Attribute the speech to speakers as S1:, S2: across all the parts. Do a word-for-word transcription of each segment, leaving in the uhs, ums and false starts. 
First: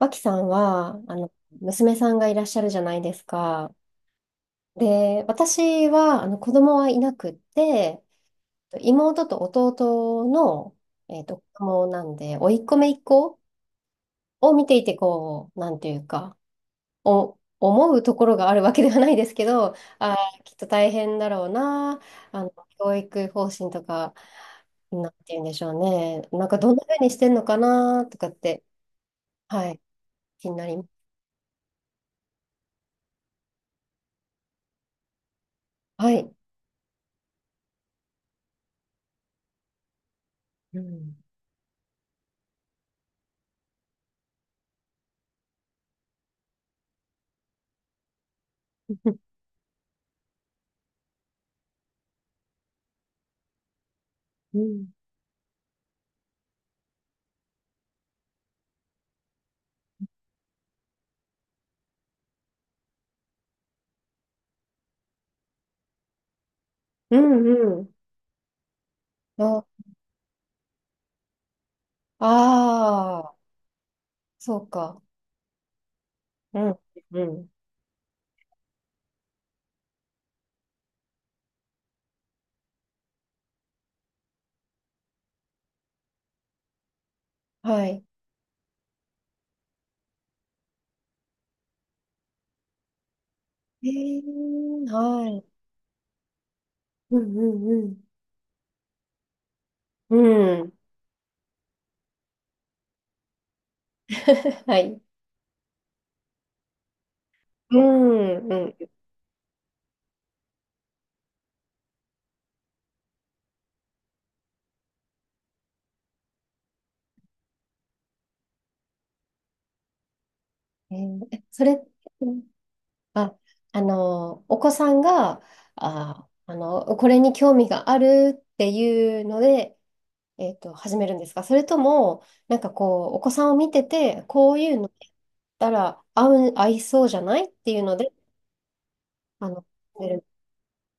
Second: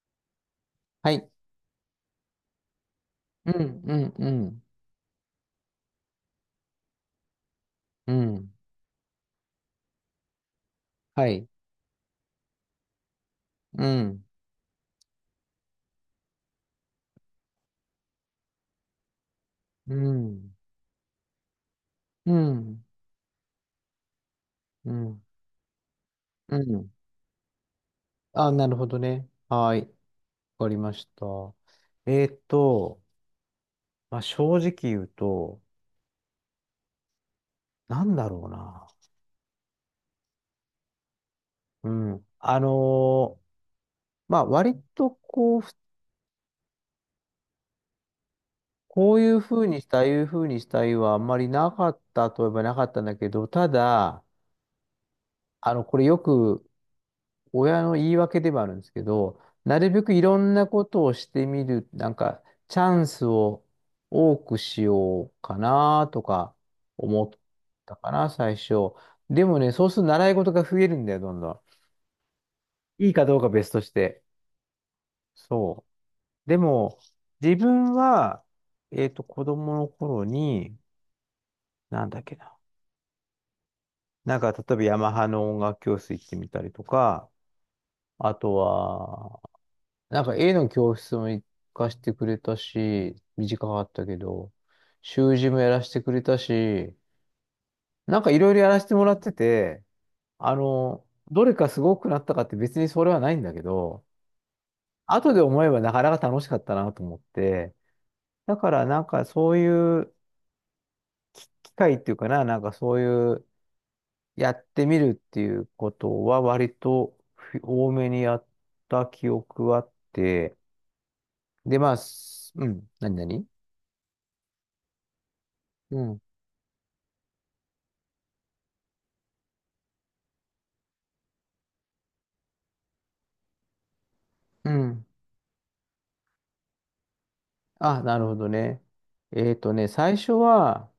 S1: 脇さんは、
S2: は
S1: あ
S2: い。
S1: の、娘さんがいらっしゃるじゃないです
S2: う
S1: か。
S2: ん、うん、うん、
S1: で、私は、あの、子供はいなくって、
S2: うん。
S1: 妹と弟の、えっ
S2: は
S1: と、
S2: い。
S1: 子供なんで、甥っ子姪っ子
S2: うん、
S1: を見ていて、こう、なんていうか、お、思うところがあるわけではないですけど、
S2: う
S1: あー、き
S2: ん、
S1: っと大変だろうな、
S2: う
S1: あの、
S2: ん、
S1: 教育方針とか、
S2: う
S1: なんて
S2: ん、
S1: 言うんでしょうね。なん
S2: う
S1: か、どんな
S2: ん。
S1: 風にしてんのかな、とかっ
S2: あ、
S1: て、
S2: なるほどね。
S1: は
S2: は
S1: い、
S2: い。
S1: 気にな
S2: わかり
S1: りま
S2: ま
S1: す。
S2: した。えーっと、まあ、正直言うと、
S1: はい。
S2: なんだろうな。
S1: うん。
S2: うん。あのーまあ、割とこう、ふこういうふうにしたい、ああいうふうにしたいはあんまりなかったといえばなかったんだけど、ただ、
S1: うん
S2: あの、これよく親の言い訳ではあるんですけど、なるべくいろんなことをしてみる、なんか、チャンスを多くしようかなとか
S1: う
S2: 思っ
S1: んうん。
S2: たかな、最初。でもね、そうすると習い事が増えるんだよ、どんど
S1: あ
S2: ん。いい
S1: あ
S2: か
S1: あ、
S2: どうか別として。
S1: そうか。
S2: そう。で
S1: うん
S2: も、
S1: うん。
S2: 自分は、えっと、子供の頃に、なんだっけな。なんか、例えばヤマハの音楽教室行ってみたりとか、
S1: はい。
S2: あとは、なんか絵の教室も行かしてくれたし、短か
S1: え
S2: ったけど、
S1: ー、は
S2: 習
S1: い。
S2: 字もやらせてくれたし、
S1: うんうん
S2: なんかいろいろやらせてもらってて、
S1: う
S2: あ
S1: ん。うん
S2: の、どれかすごくなったかって別にそれはないんだけど、
S1: はい。
S2: 後で思えばなかなか楽しかったなと思って、
S1: うんう
S2: だか
S1: ん
S2: ら
S1: う
S2: なんかそういう機会っていうかな、なんかそういうやってみるっていうことは割と多めにやった記憶はあって、
S1: ん。えーえそ
S2: で、
S1: れ、
S2: まあ、すうん、何
S1: あ、
S2: 々
S1: あの、お子さんが、
S2: うん。
S1: あ、あの、これに興味があるっていうので、えっと、始めるんですか、それとも、なんかこう、お子さんを見てて、こう
S2: う
S1: いうのや
S2: ん、
S1: ったら合う、合いそうじゃないっていうの
S2: あ、
S1: で、
S2: なるほどね。
S1: あ
S2: えっ
S1: の、
S2: とね、最初は、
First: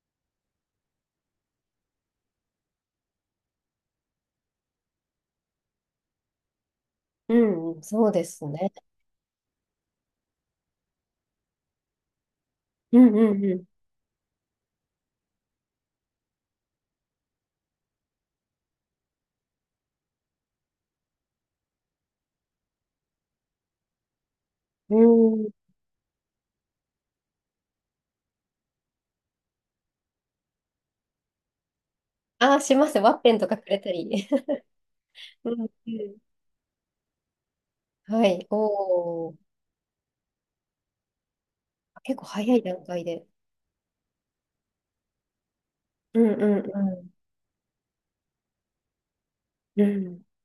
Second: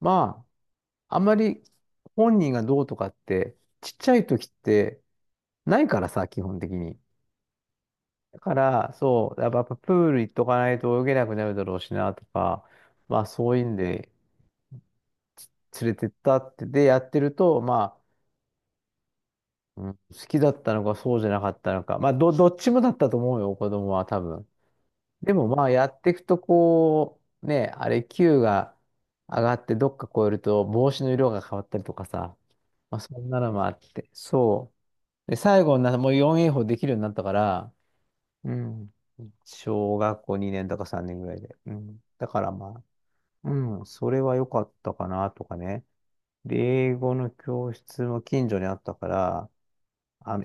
S2: まあ、あんまり本人がどうとかって、ちっちゃい時ってないからさ、基本的に。
S1: うん、そうで
S2: だ
S1: す
S2: か
S1: ね。
S2: ら、そう、やっぱやっぱプール行っとかないと泳げなくなるだろうしなとか、
S1: うん
S2: まあそ
S1: う
S2: ういう
S1: ん
S2: んで連れてったって、で、やってると、まあ、うん、好きだったのかそうじゃなかったのか、まあど、どっちもだったと思うよ、子供は多分。
S1: うん。
S2: で
S1: う
S2: もま
S1: ん。
S2: あやっていくとこう、ね、あれ Q が上がってどっか超えると帽子の色が変わったりとかさ、
S1: ああ、します。
S2: まあ
S1: ワッ
S2: そん
S1: ペン
S2: な
S1: と
S2: の
S1: かく
S2: もあっ
S1: れた
S2: て、
S1: り。
S2: そう。で、
S1: うん
S2: 最後にな、
S1: う
S2: もう
S1: ん。
S2: フォーエー 法できるようになったから、
S1: はい。
S2: うん。
S1: おお。
S2: 小学校にねんだかさんねんぐらいで。うん。
S1: 結構
S2: だから
S1: 早い
S2: ま
S1: 段
S2: あ、
S1: 階で。
S2: うん、それは良かったかなとかね。
S1: うんう
S2: で、英
S1: ん
S2: 語の教室も近所にあったから、
S1: うん。うん。
S2: あの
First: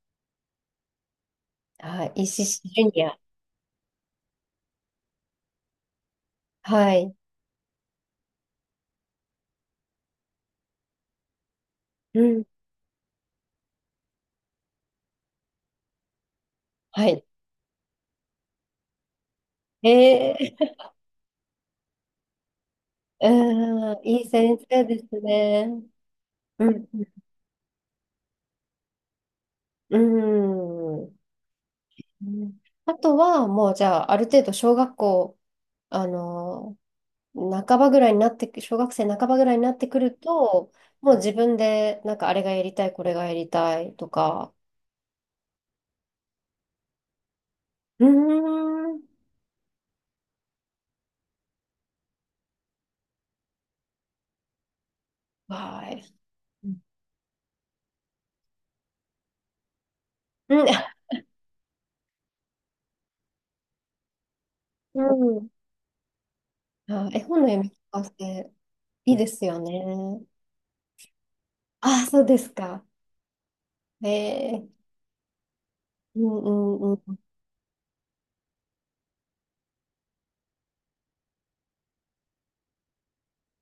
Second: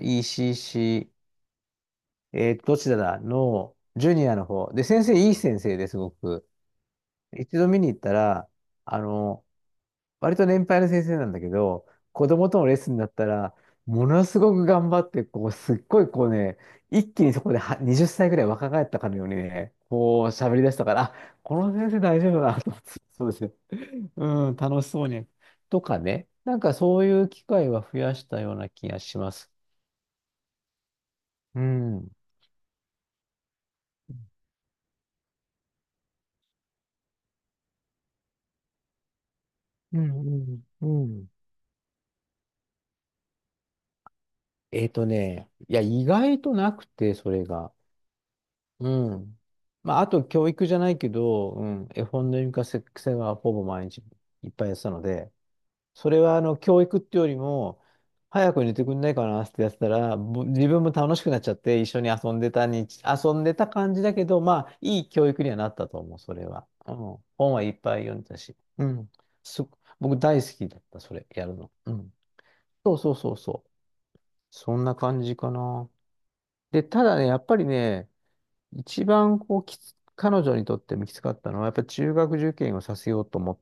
S1: はい。
S2: イーシーシー、
S1: 石
S2: え
S1: 師
S2: ーど
S1: ジ
S2: ち
S1: ュ
S2: ら
S1: ニア。
S2: だのジュニアの方。で、先生いい先生ですごく。
S1: はい。
S2: 一度見に行ったら、あの、割と年配の先生なんだけど、
S1: う
S2: 子
S1: ん。
S2: 供とのレッスンだったら、ものすごく頑張って、こう、すっごいこうね、
S1: は
S2: 一気
S1: い。
S2: にそこでははたちぐらい若返ったかのようにね、こう
S1: え
S2: 喋り出し
S1: ー、
S2: たから、あ、この先生大丈夫だなと思って、そうですね。
S1: うん、いい
S2: うん、
S1: 先
S2: 楽
S1: 生
S2: し
S1: で
S2: そう
S1: す
S2: に。
S1: ね。
S2: とかね、なん
S1: う
S2: か
S1: ん。
S2: そういう機会は増やしたような気がします。
S1: うん。
S2: うん。
S1: うん。あとは、もうじゃあ、ある程度小学校、あの半ばぐらいになってく、小学生半ばぐらいになってく
S2: うん
S1: ると、
S2: う
S1: も
S2: ん
S1: う
S2: うん。
S1: 自分で、なんかあれがやりたい、これがやりたいとか、
S2: えっとね、いや、意外となくて、それが。
S1: うーん、
S2: うん。まあ、あと教育じゃないけど、うん、絵本の読み聞かせはほぼ毎日いっぱいやってたので、
S1: は
S2: それはあの
S1: い。う
S2: 教育ってよりも、早く寝てくんないかなってやってたら、ぼ自分も
S1: ん、
S2: 楽しくなっちゃって一緒に遊んでたに、遊んでた感じだけど、まあ、
S1: う
S2: いい教育
S1: ん。
S2: にはなったと思う、それは。うん、
S1: あ、絵本の
S2: 本は
S1: 読み
S2: い
S1: 聞
S2: っぱ
S1: か
S2: い読んでた
S1: せ、
S2: し、うん、
S1: いいですよ
S2: す、僕
S1: ね。
S2: 大好きだった、それ、やるの。う
S1: あ、
S2: ん。
S1: そうですか。
S2: そうそうそうそう。
S1: え
S2: そ
S1: え、
S2: んな感じかな。
S1: うんう
S2: で、
S1: んう
S2: ただ
S1: ん。
S2: ね、やっぱりね、一番こうきつ、彼女にとってもきつかったのは、やっぱり中学受験をさせようと思っ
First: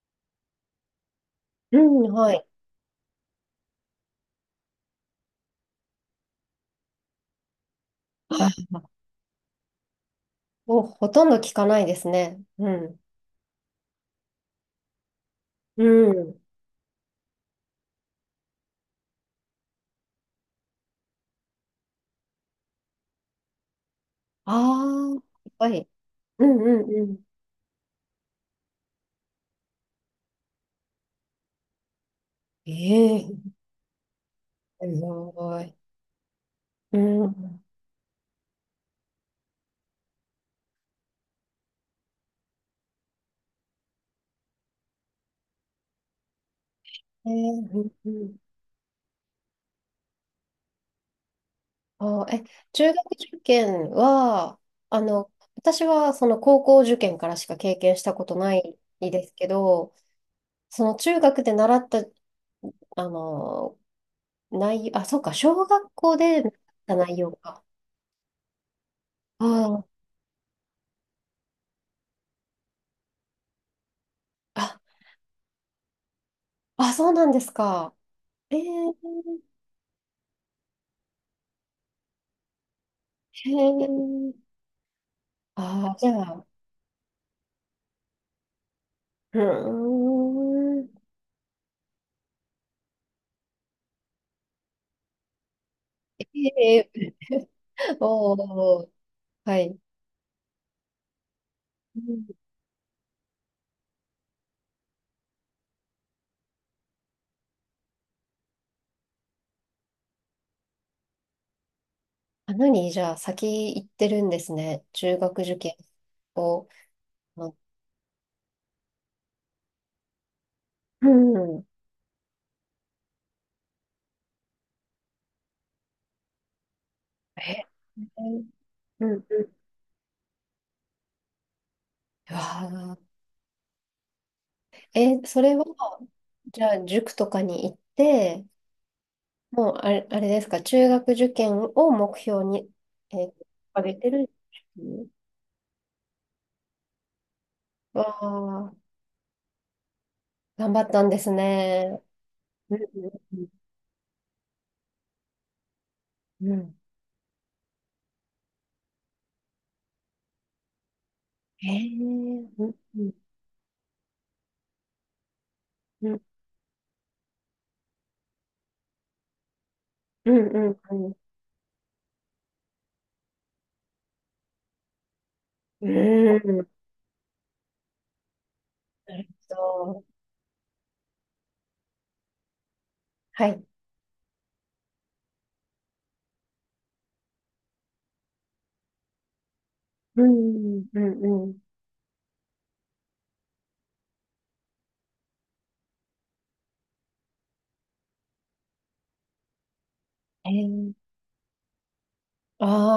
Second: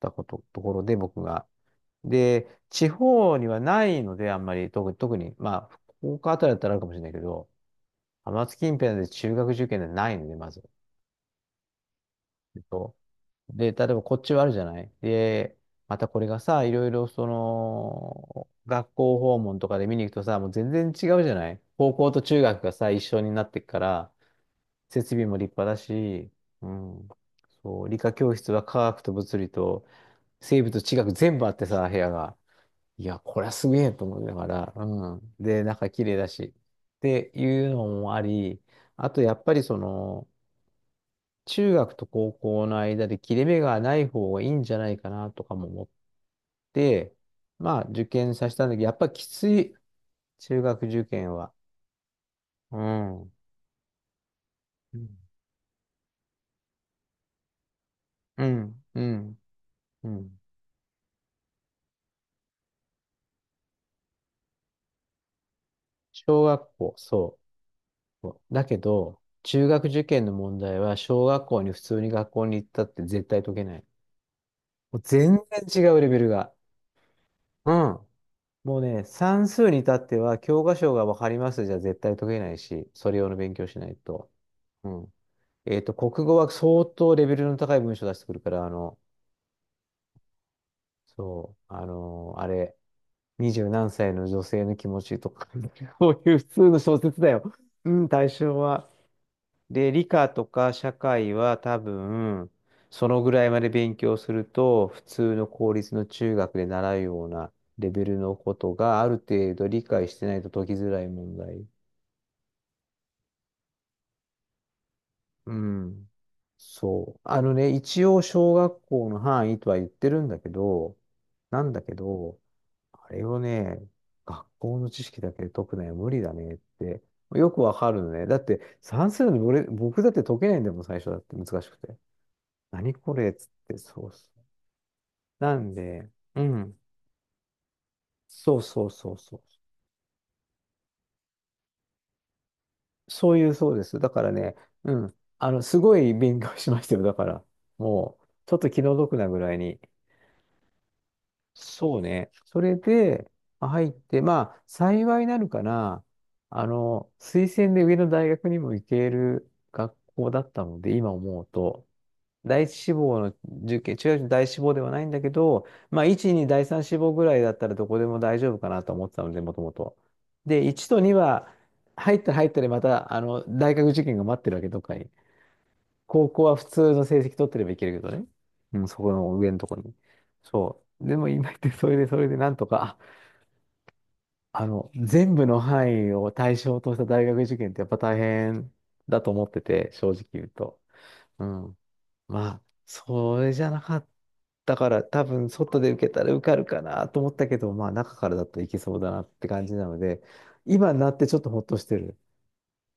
S2: たこと、ところで僕が。
S1: うん、はい。
S2: で、地方にはないので、あんまり、特に、特に、まあ、福岡あたりだったらあるかもしれないけど、浜
S1: あ、
S2: 松近辺で中学受験でないので、まず。
S1: もうほとんど聞かないですね。
S2: えっ
S1: う
S2: と
S1: ん。
S2: で、例えばこっちはあるじゃないで、
S1: う
S2: またこれ
S1: ん。
S2: がさ、いろいろその、学校訪問とかで見に行くとさ、もう全然違うじゃない高校と中学がさ、一緒になってくから、設
S1: ああ、
S2: 備も
S1: いっ
S2: 立派
S1: ぱ
S2: だ
S1: い。
S2: し、
S1: うん
S2: う
S1: うんう
S2: ん。
S1: ん。
S2: そう、理科教室は科学と物理と生物と地学全部あってさ、部屋が。いや、
S1: え
S2: これ
S1: え、
S2: はすげえと思いながら、う
S1: す
S2: ん。
S1: ご
S2: で、
S1: い。
S2: 中綺麗だし。
S1: う
S2: って
S1: ん。
S2: いうのもあり、あとやっぱりその、中学と高校の間で切れ目がない方がいいんじゃないかなとかも思って、
S1: ええ、
S2: まあ
S1: うん
S2: 受
S1: う
S2: 験
S1: ん、
S2: させたんだけど、やっぱきつい、中学受験は。
S1: あー、え、
S2: う
S1: 中学
S2: ん。う
S1: 受験は、
S2: ん。
S1: あの、私はその高校受験からしか経験したこと
S2: う
S1: ない
S2: ん。う
S1: です
S2: ん。
S1: けど、
S2: うん。
S1: その中学で習った、あの、内容、あ、そうか、小学校で
S2: 小
S1: 習っ
S2: 学校、
S1: た内容
S2: そう。
S1: か。
S2: だけど、
S1: あ
S2: 中学
S1: ー
S2: 受験の問題は、小学校に普通に学校に行ったって絶対解けない。
S1: あ、
S2: もう全然違うレベルが。
S1: あ、そうなんです
S2: う
S1: か。
S2: ん。
S1: え
S2: もうね、
S1: ー、
S2: 算数に至っては、教科書がわかりますじゃ絶対解けないし、それ用の
S1: へ
S2: 勉強しないと。
S1: ー、
S2: うん。えっ
S1: あ
S2: と、
S1: ー、じゃ
S2: 国語
S1: あ、
S2: は相当レベルの高い文章出してくるから、あの、
S1: うーん、
S2: そう、あの、あれ、にじゅうなんさいの女性の気持ちとか、こういう普通の
S1: え
S2: 小
S1: ー、
S2: 説だよ。う ん、対
S1: お
S2: 象は。
S1: ー、はい。
S2: で、理科とか社会は多
S1: うん、
S2: 分、そのぐらいまで勉強すると、普通の公立の中学で習うようなレベルのことがある程度理解してないと解きづらい問題。
S1: あ、何じゃあ、先行ってるんですね。中学
S2: う
S1: 受験
S2: ん。
S1: を。
S2: そう。あ
S1: う
S2: のね、一応小学校の範囲とは言ってるんだけど、な
S1: ん。
S2: んだけど、あれをね、学校の知識だけで解くのは無理だねって、よく
S1: え、
S2: わかるの
S1: う
S2: ね。だ
S1: ん。
S2: って
S1: う
S2: 算数の
S1: ん、
S2: 俺、僕だって解けないんだもん、最初だって難しくて。
S1: わ
S2: 何
S1: あ、
S2: これっつって、そうそう。
S1: え、それ
S2: な
S1: は、
S2: んで、う
S1: じゃ
S2: ん。
S1: あ、塾とかに行って、
S2: そうそうそうそう。
S1: もうあれ、あれですか、中学受験を目標に、え
S2: そ
S1: ー、
S2: ういう、そうで
S1: 上げ
S2: す。
S1: て
S2: だか
S1: る。
S2: らね、うん。あの、すごい勉強しましたよ。だから、
S1: わ
S2: もう、ちょっと
S1: あ、
S2: 気の毒なぐらいに。
S1: 頑張ったんです
S2: そ
S1: ね。
S2: うね。そ
S1: う
S2: れ
S1: ん。
S2: で、あ入って、まあ、幸いなるかな。
S1: うん。う
S2: あ
S1: ん。
S2: の、推薦で上の大学にも行ける学校だったので、今思う
S1: ええ
S2: と。
S1: ー、
S2: 第
S1: う
S2: 一
S1: ん。
S2: 志
S1: うん。
S2: 望の受験、中学の第一志望ではないんだけど、まあ、
S1: うん。
S2: いち、に、第三志望ぐらいだったらどこでも大丈夫かなと思ってたので、もともと。
S1: うん。
S2: で、
S1: うん
S2: いちと
S1: う
S2: に
S1: ん。
S2: は、入ったら入ったでまた、あの、大学受験が待ってるわけ、どっかに。
S1: う
S2: 高校は普
S1: ん。
S2: 通の成績取ってればいけるけどね。うん、そこ
S1: なる
S2: の上
S1: ほ
S2: のところに。
S1: ど。
S2: そう。でも今言って、それで、それでなんとか、あ
S1: はい。
S2: あの、全部の範囲を対象とした大学受験ってやっぱ大変だと思ってて、正
S1: う
S2: 直言うと。
S1: ん。うん。
S2: う
S1: うん。
S2: ん。まあ、それじゃなかったから、多分外で受けたら受かるかなと思ったけど、まあ中からだといけそうだなって感じなので、
S1: ええー、
S2: 今になってちょっとほっとしてる。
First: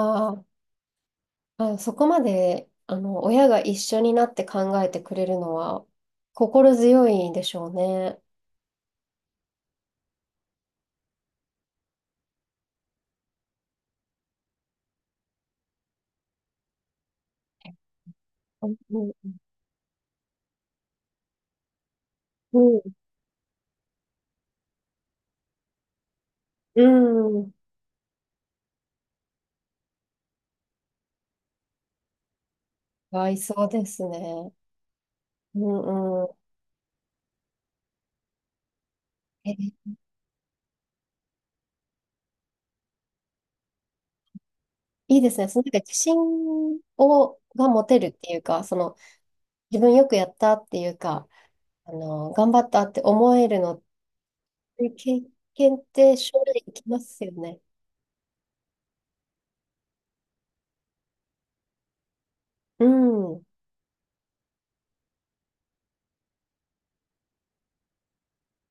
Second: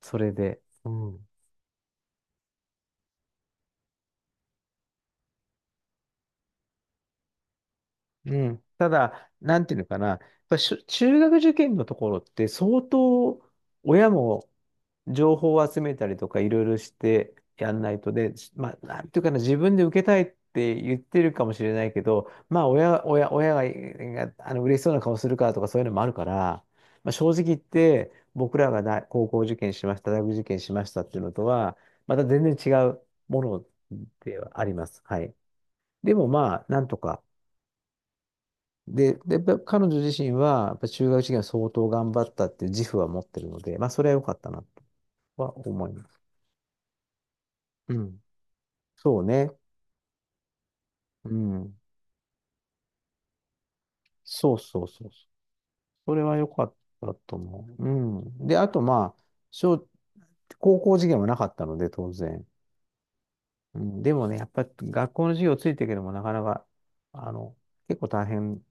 S2: それ
S1: あ、
S2: で。うん。
S1: あ、そこまで、あの、親が一緒になって考えてくれるのは心強いでしょうね。
S2: うん。ただ、なんていうのかな。やっぱしゅ中学受験のところって相当親も情報を集めたりとかいろいろしてやんないとで、まあ、なんていう
S1: う
S2: か
S1: ん
S2: な、自分で受けたいって言ってるかもしれないけど、
S1: う
S2: まあ、
S1: ん
S2: 親、親、親が、があの嬉しそうな顔するからとかそういうのもあるから、
S1: う
S2: まあ、正直
S1: ん。
S2: 言って、僕らが大高校受験しました、大学受験しましたっていうのとは、また全然違う
S1: 合い
S2: も
S1: そ
S2: の
S1: うです
S2: では
S1: ね。
S2: あります。はい。
S1: う
S2: で
S1: ん
S2: も
S1: う
S2: まあ、なんとか。で、で、やっ
S1: ん。え、
S2: ぱ彼女自身は、やっぱ中学受験は相当頑張ったっていう自負は持ってるので、まあ、それは良かったなと
S1: いいですね。
S2: は
S1: そのなんか
S2: 思い
S1: 自
S2: ま
S1: 信
S2: す。
S1: を、が持
S2: う
S1: てるっ
S2: ん、
S1: ていうか、その
S2: そうね。
S1: 自分よくやったっていうか、
S2: うん。
S1: あの、頑張ったって思えるのっ
S2: そうそう
S1: て
S2: そう
S1: 経
S2: そう。
S1: 験っ
S2: そ
S1: て
S2: れ
S1: 将
S2: は良
S1: 来
S2: か
S1: 生
S2: っ
S1: きま
S2: た
S1: すよ
S2: と
S1: ね。
S2: 思う。うん。で、あとまあ、小、高校受験はなかったので、当然。
S1: うん。う
S2: うん。でもね、やっぱり学校の授業ついてるけども、なかなか、あの、結構大変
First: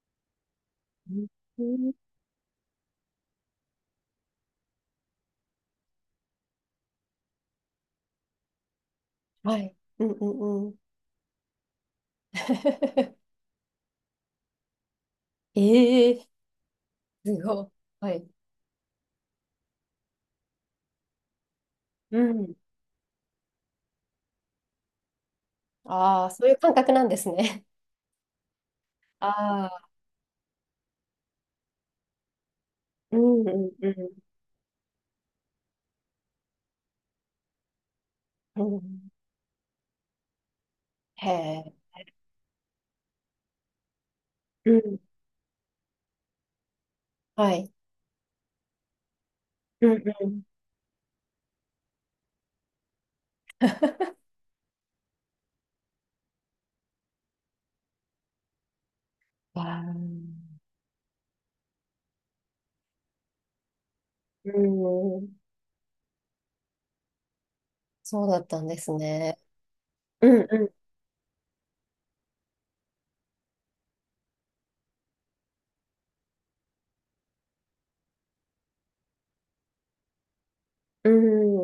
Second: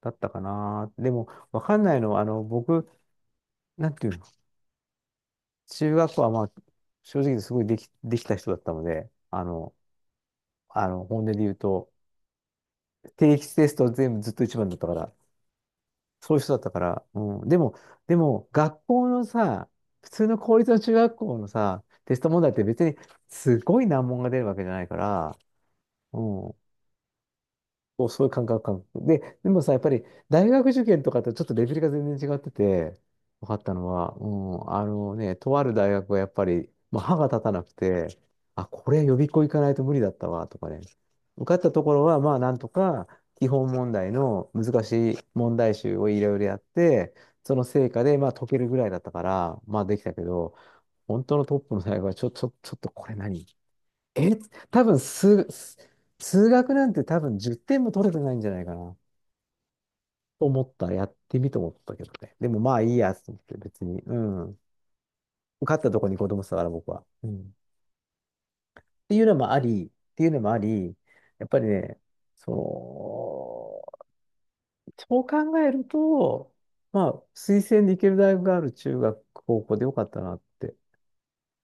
S2: だったかな。でも、わかんない
S1: ん、
S2: のは、あの、僕、なんていうの、中学校はまあ、正直すごいでき、できた人だったので、あ
S1: は
S2: の、
S1: い。うんうんうん。
S2: あの、本音で言うと、定期テスト全部ずっと一番だったから、
S1: ええ、
S2: そういう人だったから。う
S1: す
S2: ん。で
S1: ごい。
S2: も、
S1: は
S2: で
S1: い。
S2: も、学校のさ、普通の公立の中学校のさ、テ
S1: う
S2: スト問題っ
S1: ん。
S2: て別にすごい難問が出るわけじゃないから、う
S1: ああ、そうい
S2: ん。
S1: う感覚なんですね。
S2: もうそういう感覚、感覚。で、でも
S1: あ
S2: さ、やっ
S1: あ、
S2: ぱり大学受験とかとちょっとレベルが全然違ってて、
S1: う
S2: 分
S1: んう
S2: かった
S1: ん
S2: の
S1: う
S2: は、うん、あのね、とある大学はやっぱり、まあ、歯が立たなくて、
S1: ん。
S2: あ、
S1: う
S2: これ
S1: ん。
S2: 予備校行かないと無理だったわ、とかね。
S1: へ
S2: 受かった
S1: え。
S2: ところは、まあ、なんとか、基本問題の
S1: う
S2: 難
S1: ん。
S2: しい問題集をいろいろやって、
S1: は
S2: その
S1: い。
S2: 成果で、まあ、解けるぐらいだったから、まあ、
S1: うん
S2: できたけ
S1: うん。
S2: ど、本当のトップの大学は、ちょ、ちょ、ちょっとこれ何え、多分数、数数学なんて多分じゅってんも取れてないんじゃないかな。
S1: わー、
S2: と思ったらやってみと思ったけどね。でもまあいいやと思って別に。う
S1: う
S2: ん。
S1: ん。
S2: 受かったとこに子供したから僕は。うん。っ
S1: そうだったんです
S2: ていうの
S1: ね。
S2: もあり、って
S1: う
S2: いう
S1: ん
S2: のもあ
S1: う
S2: り、やっぱりね、その、そう考えると、まあ推薦で行ける大学がある中学、高校でよかったなって、
S1: ん。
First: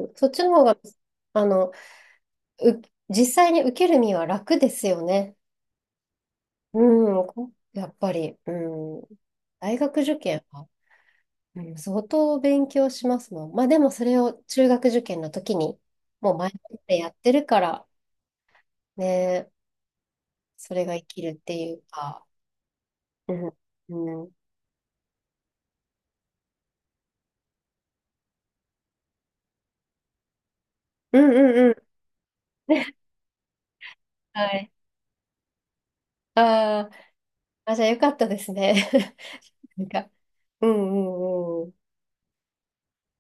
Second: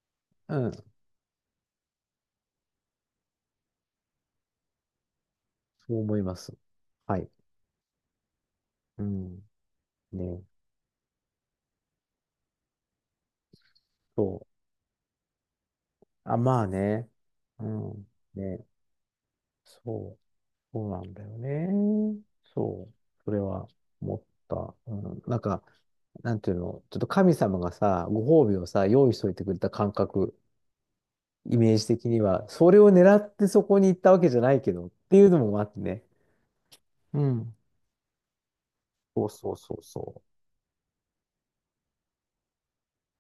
S1: うん。そっちの
S2: う
S1: 方
S2: ん、
S1: が、
S2: そ
S1: あの、う、実際に受ける身は楽ですよね。
S2: う思います。は
S1: うん。
S2: い。
S1: こやっぱり、うん。
S2: うん。
S1: 大学受
S2: ね。
S1: 験は、うん、相当勉強しますもん。まあでもそれを
S2: そう。
S1: 中学受験の時にも
S2: あ、
S1: う前
S2: まあ
S1: もってや
S2: ね。
S1: ってるか
S2: う
S1: ら
S2: ん。ね。
S1: ね、
S2: そう、
S1: それ
S2: そう
S1: が
S2: な
S1: 生
S2: ん
S1: き
S2: だよ
S1: るっていう
S2: ね。
S1: か。
S2: そう、そ
S1: う
S2: れ
S1: ん、
S2: は
S1: う
S2: 思っ
S1: ん、うん
S2: た。うん、なんか、なんていうの、ちょっと神様がさ、ご褒美をさ、用意しといてくれた感覚、
S1: う
S2: イ
S1: んう
S2: メー
S1: ん。
S2: ジ的には、それを 狙ってそこに行ったわけじゃ
S1: は
S2: ない
S1: い。
S2: けど、っていうのもあってね。
S1: あー
S2: うん。
S1: あ、じゃあよかったですね。
S2: そうそうそ う
S1: なんか、
S2: そう。
S1: うんうんうん。